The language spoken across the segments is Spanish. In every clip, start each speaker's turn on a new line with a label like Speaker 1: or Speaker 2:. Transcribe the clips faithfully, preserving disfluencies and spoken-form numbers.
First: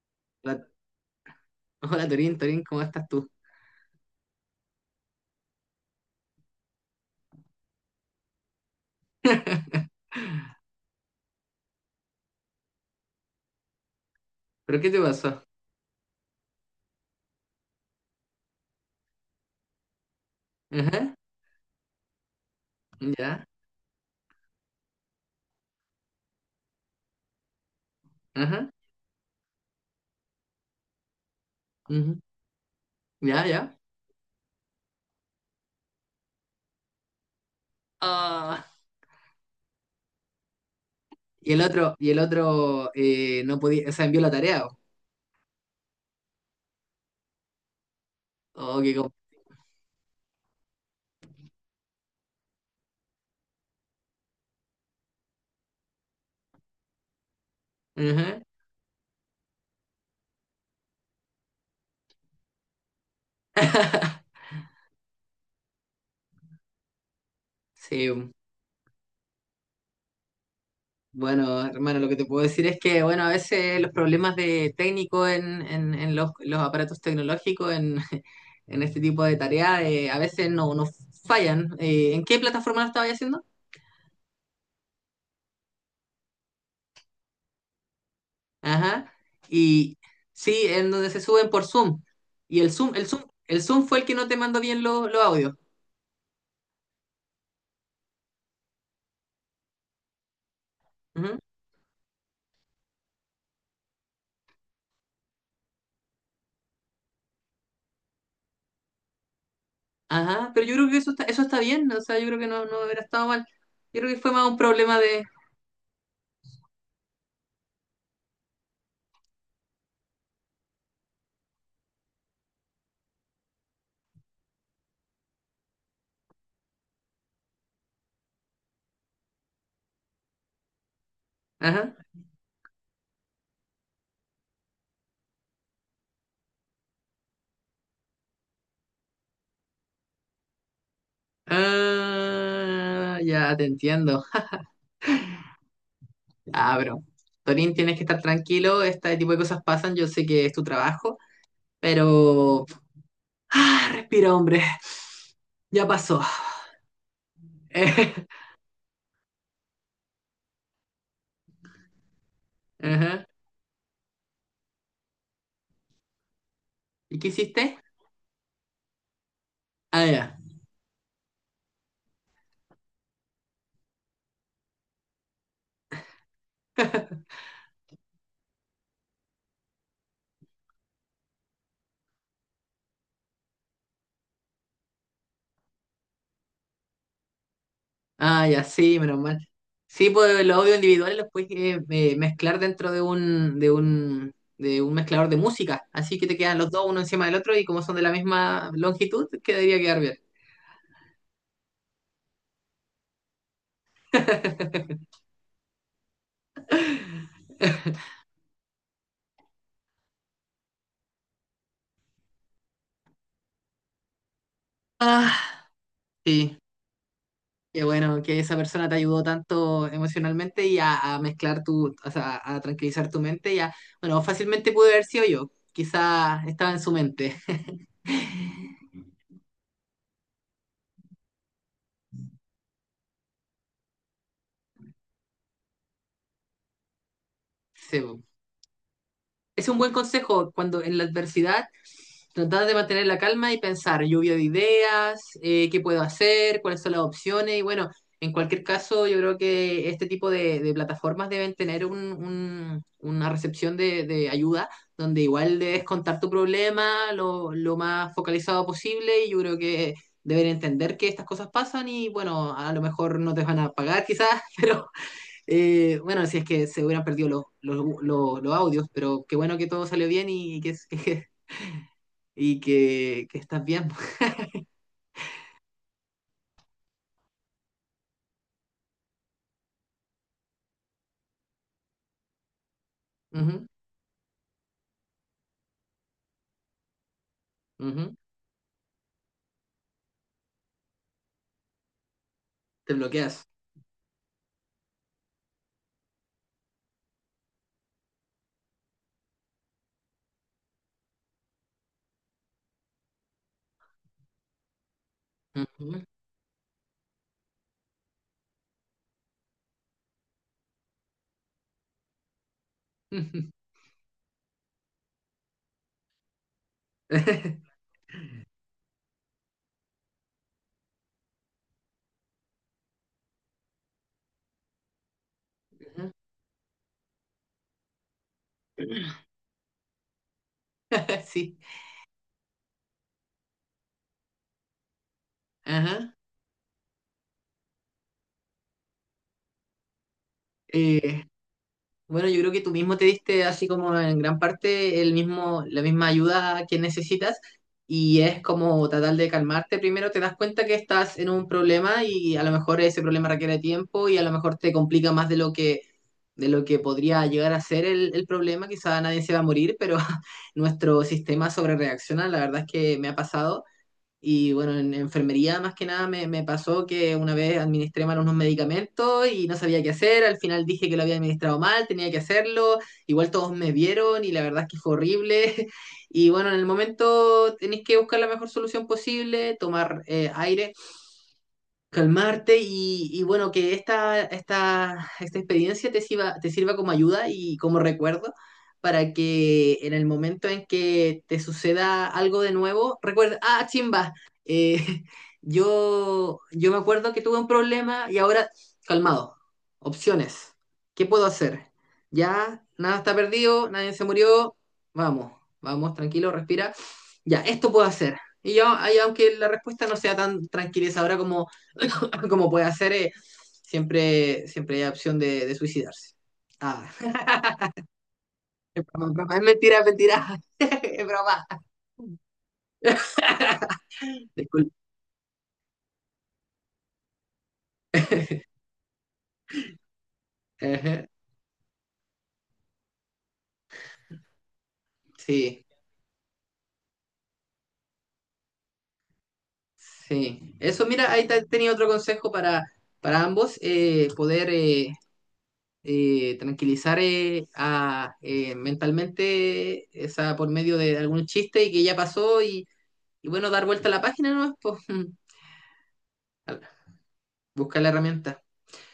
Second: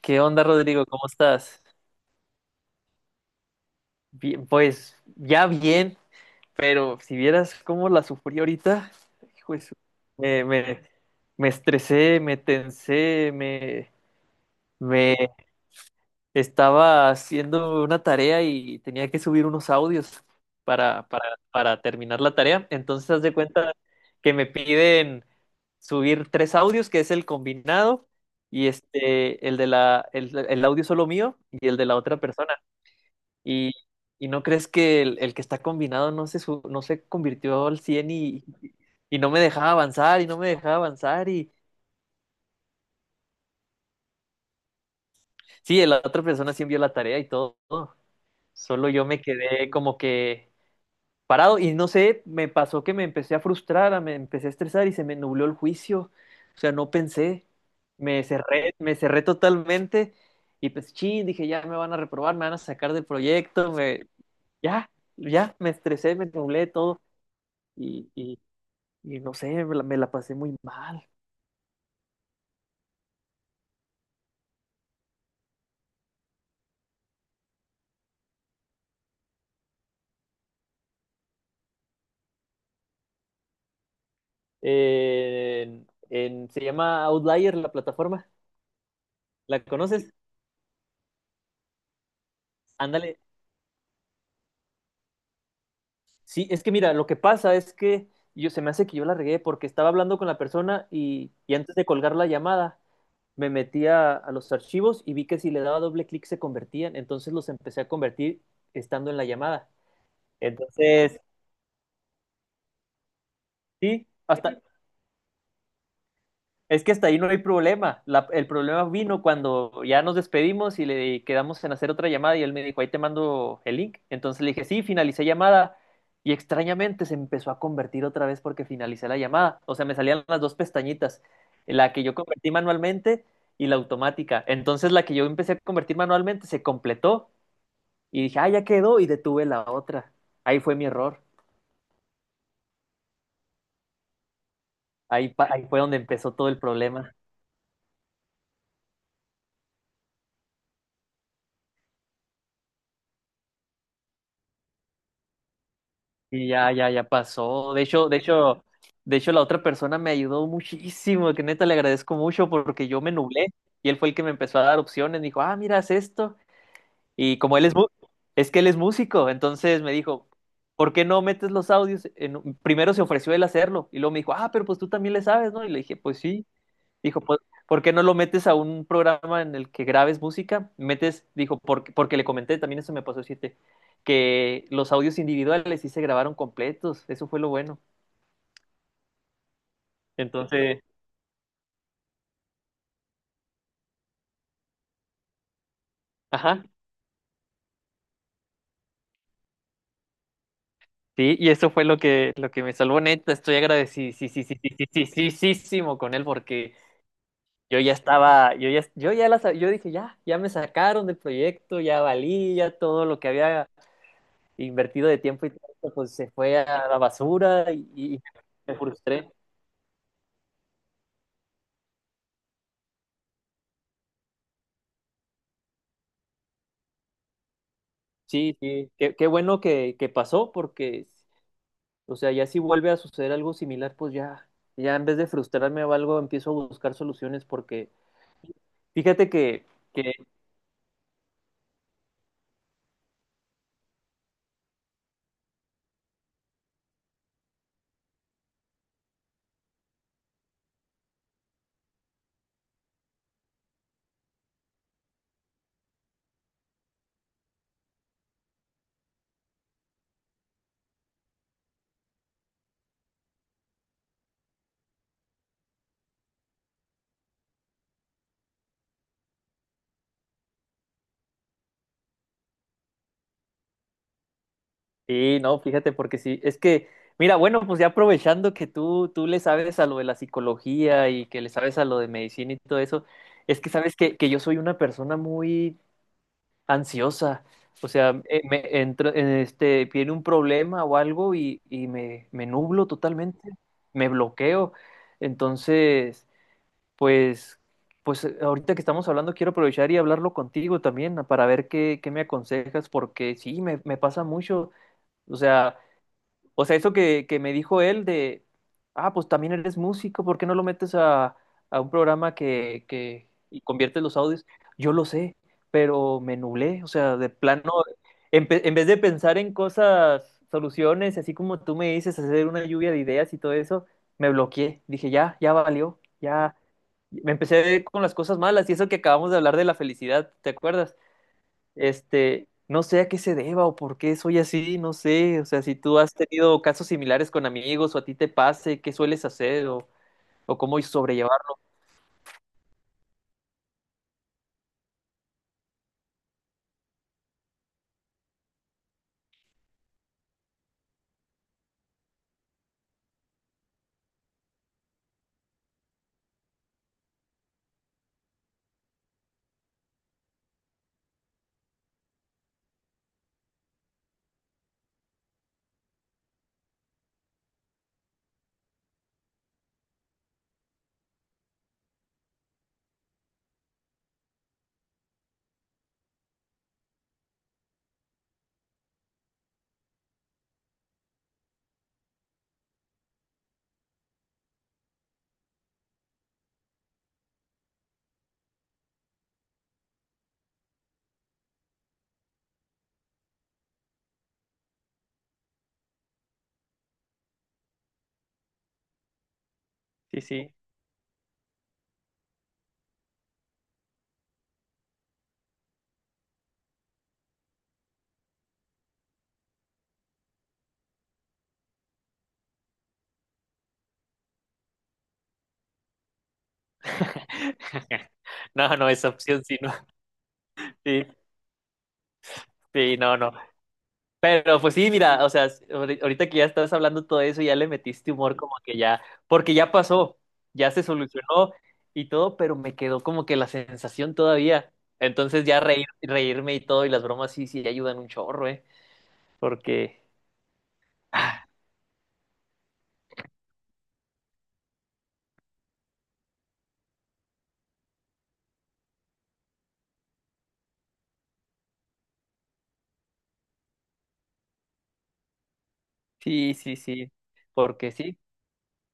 Speaker 1: ¿Qué onda,
Speaker 2: Hola,
Speaker 1: Rodrigo? ¿Cómo estás?
Speaker 2: hola, Torín, Torín, ¿cómo estás tú?
Speaker 1: Bien, pues ya bien, pero si vieras cómo la sufrí ahorita, hijo de su- me, me, me estresé, me tensé, me,
Speaker 2: ¿Pero qué te
Speaker 1: me
Speaker 2: pasó?
Speaker 1: estaba haciendo una tarea y tenía que subir unos audios para,
Speaker 2: Ajá,
Speaker 1: para, para terminar la tarea. Entonces, haz de
Speaker 2: ya,
Speaker 1: cuenta que me piden subir tres audios, que es el combinado, y
Speaker 2: ajá,
Speaker 1: este, el de la, el el audio solo mío y el de la otra
Speaker 2: ujú,
Speaker 1: persona.
Speaker 2: ya,
Speaker 1: ¿Y,
Speaker 2: ya.
Speaker 1: y no crees que el, el que está combinado no se, su- no se convirtió al cien y,
Speaker 2: Ah,
Speaker 1: y no me dejaba avanzar y no me dejaba avanzar?
Speaker 2: y
Speaker 1: Y
Speaker 2: el otro, y el otro eh, no podía, o sea, envió la tarea.
Speaker 1: sí, la otra persona sí envió la tarea y todo.
Speaker 2: Oh,
Speaker 1: Solo
Speaker 2: qué
Speaker 1: yo
Speaker 2: com-
Speaker 1: me quedé como que parado y no sé, me pasó que me empecé a frustrar, a- me empecé a estresar y se me nubló el juicio. O sea, no pensé. Me
Speaker 2: Ajá.
Speaker 1: cerré, me cerré totalmente y pues chin, dije, ya me van a reprobar, me van a sacar del proyecto, me, ya, ya, me estresé, me nublé todo. y
Speaker 2: Sí,
Speaker 1: Y, Y no sé, me la, me la pasé muy mal.
Speaker 2: bueno, hermano, lo que te puedo decir es que, bueno, a veces los problemas de técnico en, en, en los, los aparatos tecnológicos, en, en este tipo de tareas, eh, a veces no, no fallan. Eh, ¿en qué plataforma lo estabas haciendo?
Speaker 1: Eh, en- en- se llama Outlier la plataforma.
Speaker 2: Ajá.
Speaker 1: ¿La
Speaker 2: Y
Speaker 1: conoces?
Speaker 2: sí, en donde se suben por Zoom. Y el Zoom, el
Speaker 1: Ándale.
Speaker 2: Zoom, el Zoom fue el que no te mandó bien los los audios.
Speaker 1: Sí, es que mira, lo que pasa es que yo se me hace que yo la regué porque estaba hablando con la persona y,
Speaker 2: Ujú.
Speaker 1: y antes de colgar la llamada me metí a, a los archivos y vi que si le daba doble clic se convertían. Entonces los empecé a convertir estando en la llamada.
Speaker 2: Ajá, pero yo creo que eso
Speaker 1: Entonces,
Speaker 2: está, eso está bien, o sea, yo creo que no, no hubiera estado mal. Yo
Speaker 1: sí,
Speaker 2: creo que fue más un
Speaker 1: hasta
Speaker 2: problema de...
Speaker 1: es que hasta ahí no hay problema. La- el problema vino cuando ya nos despedimos y le quedamos en hacer otra llamada y él me dijo, ahí te mando el link. Entonces le dije, sí, finalicé llamada y extrañamente se empezó a convertir otra vez porque finalicé la llamada. O sea, me salían las dos pestañitas, la
Speaker 2: Ajá.
Speaker 1: que yo convertí manualmente y la automática. Entonces la que yo empecé a convertir manualmente se completó y dije, ah, ya quedó y detuve la otra. Ahí fue mi error.
Speaker 2: Ah, ya te entiendo.
Speaker 1: Ahí, pa- ahí fue donde empezó todo el
Speaker 2: Ah, bro.
Speaker 1: problema.
Speaker 2: Torín, tienes que estar tranquilo, este tipo de cosas pasan, yo sé que es tu trabajo, pero... Ah, respira, hombre, ya pasó.
Speaker 1: Y ya, ya, ya pasó. De hecho, de hecho, de hecho, la otra persona me ayudó muchísimo, que neta le agradezco mucho porque yo me
Speaker 2: Ajá.
Speaker 1: nublé y él fue el que me empezó a dar opciones. Me dijo, ah, mira, haz esto.
Speaker 2: ¿Y qué
Speaker 1: Y como él es,
Speaker 2: hiciste?
Speaker 1: mu- es que él es músico, entonces me
Speaker 2: Ah,
Speaker 1: dijo,
Speaker 2: ya.
Speaker 1: ¿por qué no metes los audios? en un-?" Primero se ofreció él hacerlo y luego me dijo, ah, pero pues tú tamén le sabes, ¿no? Y le dije, pues sí. Dijo, "Po- ¿por qué no lo metes a un programa en el que grabes música? Metes, dijo, porque, porque le comenté, también eso me pasó, siete, que los audios individuales sí se grabaron completos, eso fue lo bueno.
Speaker 2: Ah, ya, sí, menos mal. Sí, pues los audios
Speaker 1: Entonces,
Speaker 2: individuales los puedes eh, eh, mezclar dentro de un, de un, de un mezclador de música. Así que te quedan
Speaker 1: ajá,
Speaker 2: los dos uno encima del otro y como son de la misma longitud, quedaría quedar bien.
Speaker 1: sí, y eso fue lo que, lo que me salvó, neta, estoy agradecidísimo con él porque yo ya estaba, yo ya, yo ya las, yo dije, ya, ya me sacaron del proyecto, ya valí, ya todo lo que había invertido de tiempo y
Speaker 2: Ah,
Speaker 1: todo, pues se
Speaker 2: sí.
Speaker 1: fue a la basura
Speaker 2: Qué
Speaker 1: y
Speaker 2: bueno
Speaker 1: y
Speaker 2: que esa
Speaker 1: me
Speaker 2: persona te ayudó
Speaker 1: frustré.
Speaker 2: tanto emocionalmente y a, a mezclar tu, o sea, a tranquilizar tu mente y a, bueno, fácilmente pude haber sido yo. Quizá estaba en su mente.
Speaker 1: Sí, sí, qué, qué bueno que, que pasó porque, o sea, ya si vuelve a suceder algo similar, pues ya, ya en vez de frustrarme o algo, empiezo a buscar soluciones porque,
Speaker 2: Sí, po.
Speaker 1: fíjate que,
Speaker 2: Es un buen
Speaker 1: que,
Speaker 2: consejo cuando en la adversidad. Tratar de mantener la calma y pensar, lluvia de ideas, eh, qué puedo hacer, cuáles son las opciones. Y bueno, en cualquier caso, yo creo que este tipo de, de plataformas deben tener un, un- una recepción de, de ayuda, donde igual debes contar tu problema lo, lo más focalizado posible. Y yo creo que deben entender que estas cosas pasan y bueno, a lo mejor no te van a pagar quizás, pero eh, bueno, si es que se hubieran perdido los, los, los- los audios, pero qué bueno que todo salió bien y que, que y que, que estás bien.
Speaker 1: sí, no, fíjate porque sí, es que, mira, bueno, pues ya aprovechando que tú, tú le sabes a lo de la psicología y que le sabes a lo de medicina y todo eso, es
Speaker 2: Ujú,
Speaker 1: que sabes que, que yo soy una persona muy, ansiosa. O
Speaker 2: ujú.
Speaker 1: sea, eh, me entra, en este, viene un problema o algo y, y me, me nublo
Speaker 2: Te
Speaker 1: totalmente,
Speaker 2: bloqueas.
Speaker 1: me bloqueo. Entonces, pues, pues eh, ahorita que estamos hablando, quiero aprovechar y hablarlo contigo también ah, para ver qué, qué me aconsejas, porque sí, me, me pasa mucho. O sea,
Speaker 2: Ujú,
Speaker 1: o sea, eso que, que me dijo él de, ah, pues también eres músico, ¿por qué no lo metes a, a un programa que, que
Speaker 2: ujú.
Speaker 1: y conviertes los audios? Yo lo sé, pero me nublé, o sea, de plano, en, en vez de pensar en cosas, soluciones, así como tú me dices, hacer una lluvia de ideas y todo eso, me bloqueé. Dije, ya, ya valió, ya. Me empecé con las cosas malas y eso que acabamos de hablar de la felicidad, ¿te acuerdas?
Speaker 2: Sí.
Speaker 1: Este, no sé a qué se deba o por qué soy así, no sé. O sea, si tú
Speaker 2: Ajá.
Speaker 1: has tenido casos similares con amigos o a ti te pase, ¿qué sueles hacer o, o cómo
Speaker 2: Eh,
Speaker 1: sobrellevar?
Speaker 2: Bueno, yo creo que tú mismo te diste así como en gran parte el mismo, la misma ayuda que necesitas y es como tratar de calmarte. Primero te das cuenta que estás en un problema y a lo mejor ese problema requiere tiempo y a lo mejor te complica más de lo que, de lo que podría llegar a ser el, el problema. Quizá nadie se va a morir, pero nuestro sistema sobrereacciona. La verdad es que me ha pasado. Y bueno, en enfermería más que nada me, me pasó que una vez administré mal unos medicamentos y no sabía qué hacer. Al final dije que lo había administrado mal, tenía que hacerlo. Igual todos me vieron y la verdad es que fue horrible. Y bueno, en el momento tenéis que buscar la mejor solución posible, tomar eh, aire, calmarte y, y bueno, que esta, esta, esta experiencia te sirva, te sirva como ayuda y como recuerdo para que en el momento en que te suceda algo de nuevo, recuerda, ah, chimba, eh, yo, yo me acuerdo que tuve un problema y ahora, calmado,
Speaker 1: Sí,
Speaker 2: opciones,
Speaker 1: sí.
Speaker 2: ¿qué puedo hacer? Ya, nada está perdido, nadie se murió, vamos, vamos, tranquilo, respira, ya, esto puedo hacer. Y yo, ahí, aunque la respuesta no sea tan tranquilizadora como como puede hacer, eh, siempre, siempre hay opción de, de suicidarse. Ah,
Speaker 1: No,
Speaker 2: es
Speaker 1: no, esa opción sí, no.
Speaker 2: mentira, es mentira.
Speaker 1: Sí,
Speaker 2: Es broma.
Speaker 1: sí, no, no. Pero
Speaker 2: Disculpe.
Speaker 1: pues sí, mira, o sea, ahori- ahorita que ya estás hablando todo eso, ya le metiste humor como que ya, porque ya pasó, ya se
Speaker 2: Ajá,
Speaker 1: solucionó y todo, pero me quedó como que la sensación todavía. Entonces ya
Speaker 2: sí,
Speaker 1: reír, reírme y todo y las bromas sí, sí ayudan un chorro, ¿eh? Porque
Speaker 2: sí. Eso, mira, ahí te-
Speaker 1: Ah,
Speaker 2: tenía otro consejo para, para ambos, eh, poder eh, eh, tranquilizar eh, a, eh, mentalmente esa, por medio de algún chiste y que ya pasó y, y bueno, dar vuelta a la página, ¿no? Pues,
Speaker 1: sí, sí, sí.
Speaker 2: buscar la
Speaker 1: Porque sí,
Speaker 2: herramienta.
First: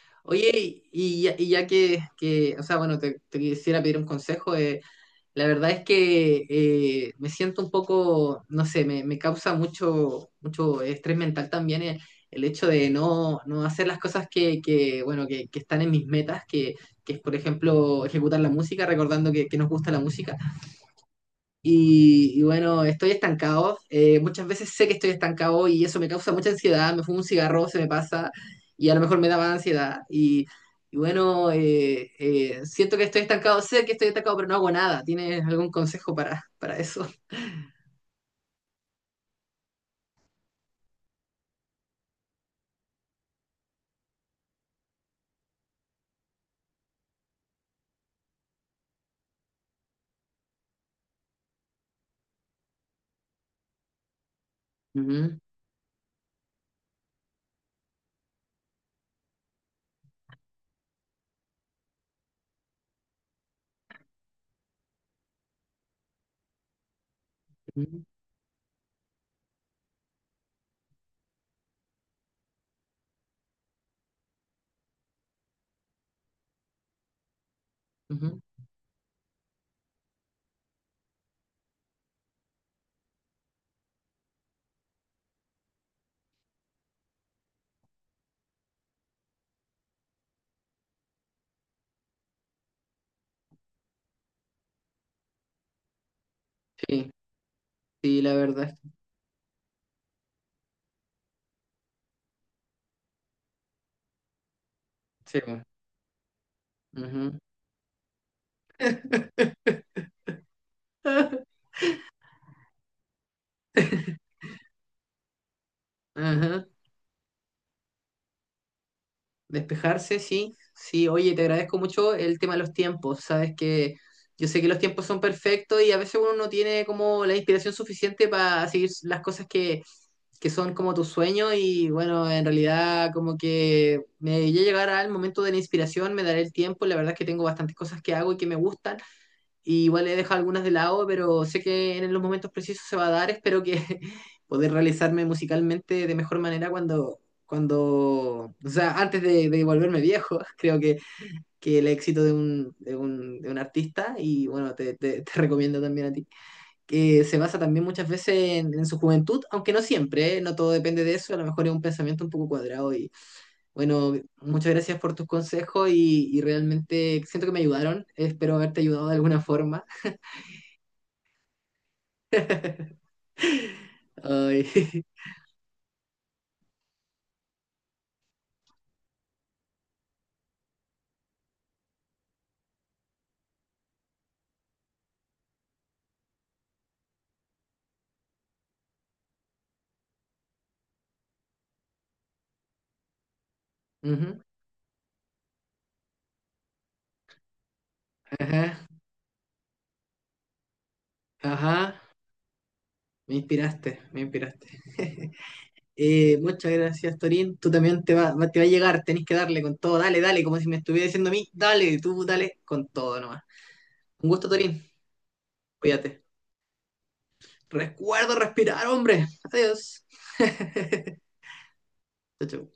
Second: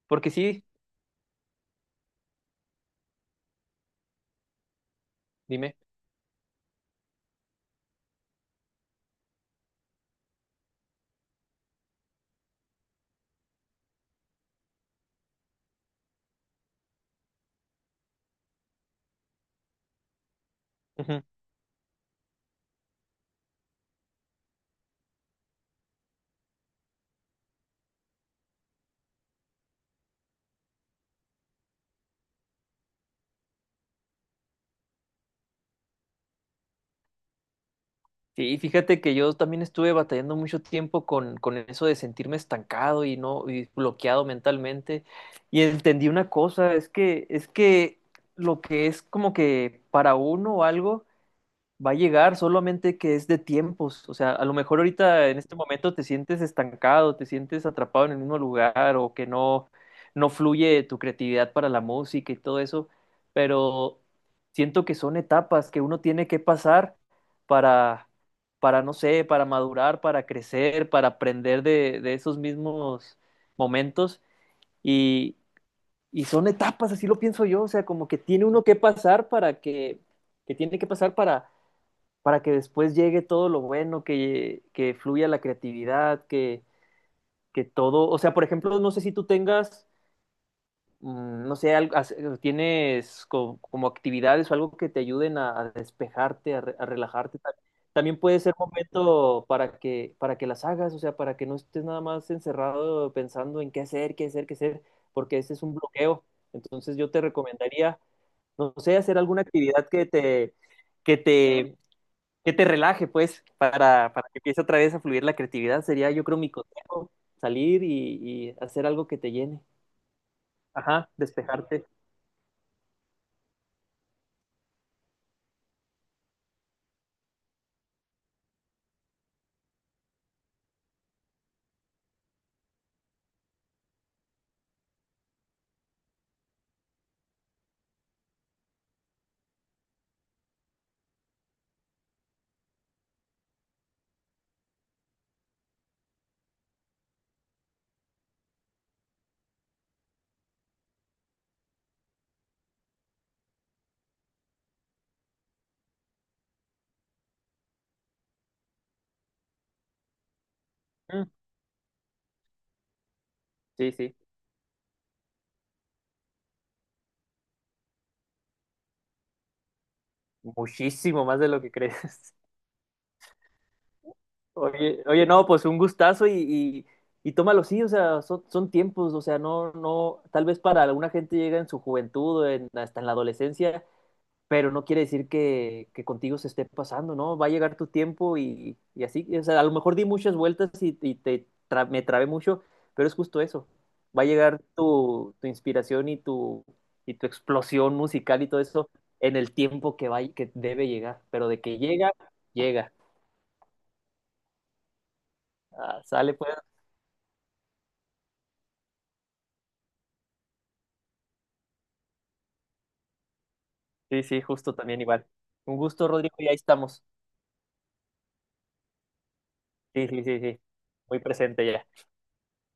Speaker 1: Porque
Speaker 2: Oye,
Speaker 1: sí,
Speaker 2: y y ya, y ya que, que, o sea, bueno, te, te quisiera pedir un consejo. Eh, la verdad
Speaker 1: dime.
Speaker 2: es que eh, me siento un poco, no sé, me, me causa mucho, mucho estrés mental también el, el hecho de no, no hacer las cosas que, que, bueno, que, que están en mis metas, que, que es, por ejemplo, ejecutar la música, recordando que, que nos gusta la música.
Speaker 1: Ujú.
Speaker 2: Y, y bueno, estoy estancado. Eh, muchas veces sé que estoy estancado y eso me causa mucha ansiedad. Me fumo un cigarro, se me pasa y a lo mejor me da más ansiedad. Y, y bueno, eh, eh, siento que estoy estancado, sé que estoy estancado, pero no hago nada. ¿Tienes algún consejo para, para eso?
Speaker 1: Sí, fíjate que yo también estuve batallando mucho tiempo con, con eso de sentirme estancado y no y bloqueado mentalmente. Y entendí una cosa, es que, es que lo que es como que para uno algo. Va a llegar, solamente que es de tiempos. O sea, a lo mejor ahorita
Speaker 2: Ujú,
Speaker 1: en este momento te sientes estancado, te sientes atrapado en el mismo lugar o que no, no fluye tu creatividad para la música y todo eso, pero siento que son etapas que uno tiene que pasar
Speaker 2: ujú,
Speaker 1: para, para no sé, para madurar, para crecer, para aprender de, de esos mismos momentos y, y son etapas, así lo pienso yo. O sea, como que
Speaker 2: ujú.
Speaker 1: tiene uno que pasar para que, que tiene que pasar para para que después llegue todo lo bueno, que, que fluya la creatividad, que, que todo, o sea, por ejemplo, no sé si tú tengas, mm, no sé, algo, as- tienes co- como, actividades o algo que te ayuden a, a despejarte, a, re- a
Speaker 2: Sí,
Speaker 1: relajarte. Ta- También
Speaker 2: sí, la
Speaker 1: puede ser
Speaker 2: verdad.
Speaker 1: momento para que, para que las hagas, o sea, para que no estés nada más encerrado pensando en qué hacer, qué hacer, qué hacer, porque ese es un bloqueo. Entonces
Speaker 2: Sí.
Speaker 1: yo te
Speaker 2: Ujú.
Speaker 1: recomendaría, no sé, hacer alguna actividad que te, que te, que te relaje, pues, para, para que empiece otra vez a fluir la creatividad. Sería, yo creo, mi
Speaker 2: Ajá.
Speaker 1: consejo, salir y, y hacer algo que te llene.
Speaker 2: Despejarse, sí, sí.
Speaker 1: Ajá,
Speaker 2: Oye, te agradezco
Speaker 1: despejarte.
Speaker 2: mucho el tema de los tiempos. Sabes que yo sé que los tiempos son perfectos y a veces uno no tiene como la inspiración suficiente para seguir las cosas que, que son como tus sueños y bueno, en realidad como que me ya llegará el momento de la inspiración, me daré el tiempo. La verdad es que tengo bastantes cosas que hago y que me gustan y igual he dejado algunas de lado, pero sé que en los momentos precisos se va a dar. Espero que poder realizarme musicalmente de mejor manera cuando, cuando, o sea, antes de, de volverme viejo. Creo que, que el éxito de un, de un, de un artista, y bueno, te, te- te recomiendo también a ti, que se basa también muchas veces en, en su juventud, aunque no siempre, ¿eh? No todo depende de
Speaker 1: Mm,
Speaker 2: eso, a lo mejor es un pensamiento un poco cuadrado y
Speaker 1: sí,
Speaker 2: bueno,
Speaker 1: sí,
Speaker 2: muchas gracias por tus consejos y, y realmente siento que me ayudaron, espero haberte ayudado de alguna forma.
Speaker 1: muchísimo más de lo que crees.
Speaker 2: Ay,
Speaker 1: Oye, oye, no, pues un gustazo y, y, y tómalo, sí, o sea, son, son tiempos, o sea, no, no, tal vez para alguna gente llega en su juventud, en- hasta en la adolescencia, pero no quiere decir que, que contigo se esté pasando, ¿no? Va a llegar tu tiempo y, y así, o sea, a lo mejor di muchas vueltas y, y te tra- me trabé mucho, pero es justo eso, va a
Speaker 2: ujú,
Speaker 1: llegar tu, tu inspiración y tu, y tu explosión musical y todo
Speaker 2: ajá,
Speaker 1: eso en el tiempo que, va, que debe llegar, pero de que
Speaker 2: ajá,
Speaker 1: llega, llega.
Speaker 2: me inspiraste, me inspiraste.
Speaker 1: Ah, sale
Speaker 2: Eh,
Speaker 1: pues.
Speaker 2: muchas gracias, Torín. Tú también te va, va- te va a llegar, tenés que darle con todo, dale, dale, como si me estuviera diciendo a mí, dale, tú dale con todo nomás.
Speaker 1: Sí,
Speaker 2: Un
Speaker 1: sí,
Speaker 2: gusto,
Speaker 1: justo
Speaker 2: Torín,
Speaker 1: también igual. Un gusto,
Speaker 2: cuídate.
Speaker 1: Rodrigo, y ahí estamos.
Speaker 2: Recuerdo respirar, hombre. Adiós.
Speaker 1: Sí, sí, sí, sí. Muy presente ya.
Speaker 2: Chau, chau.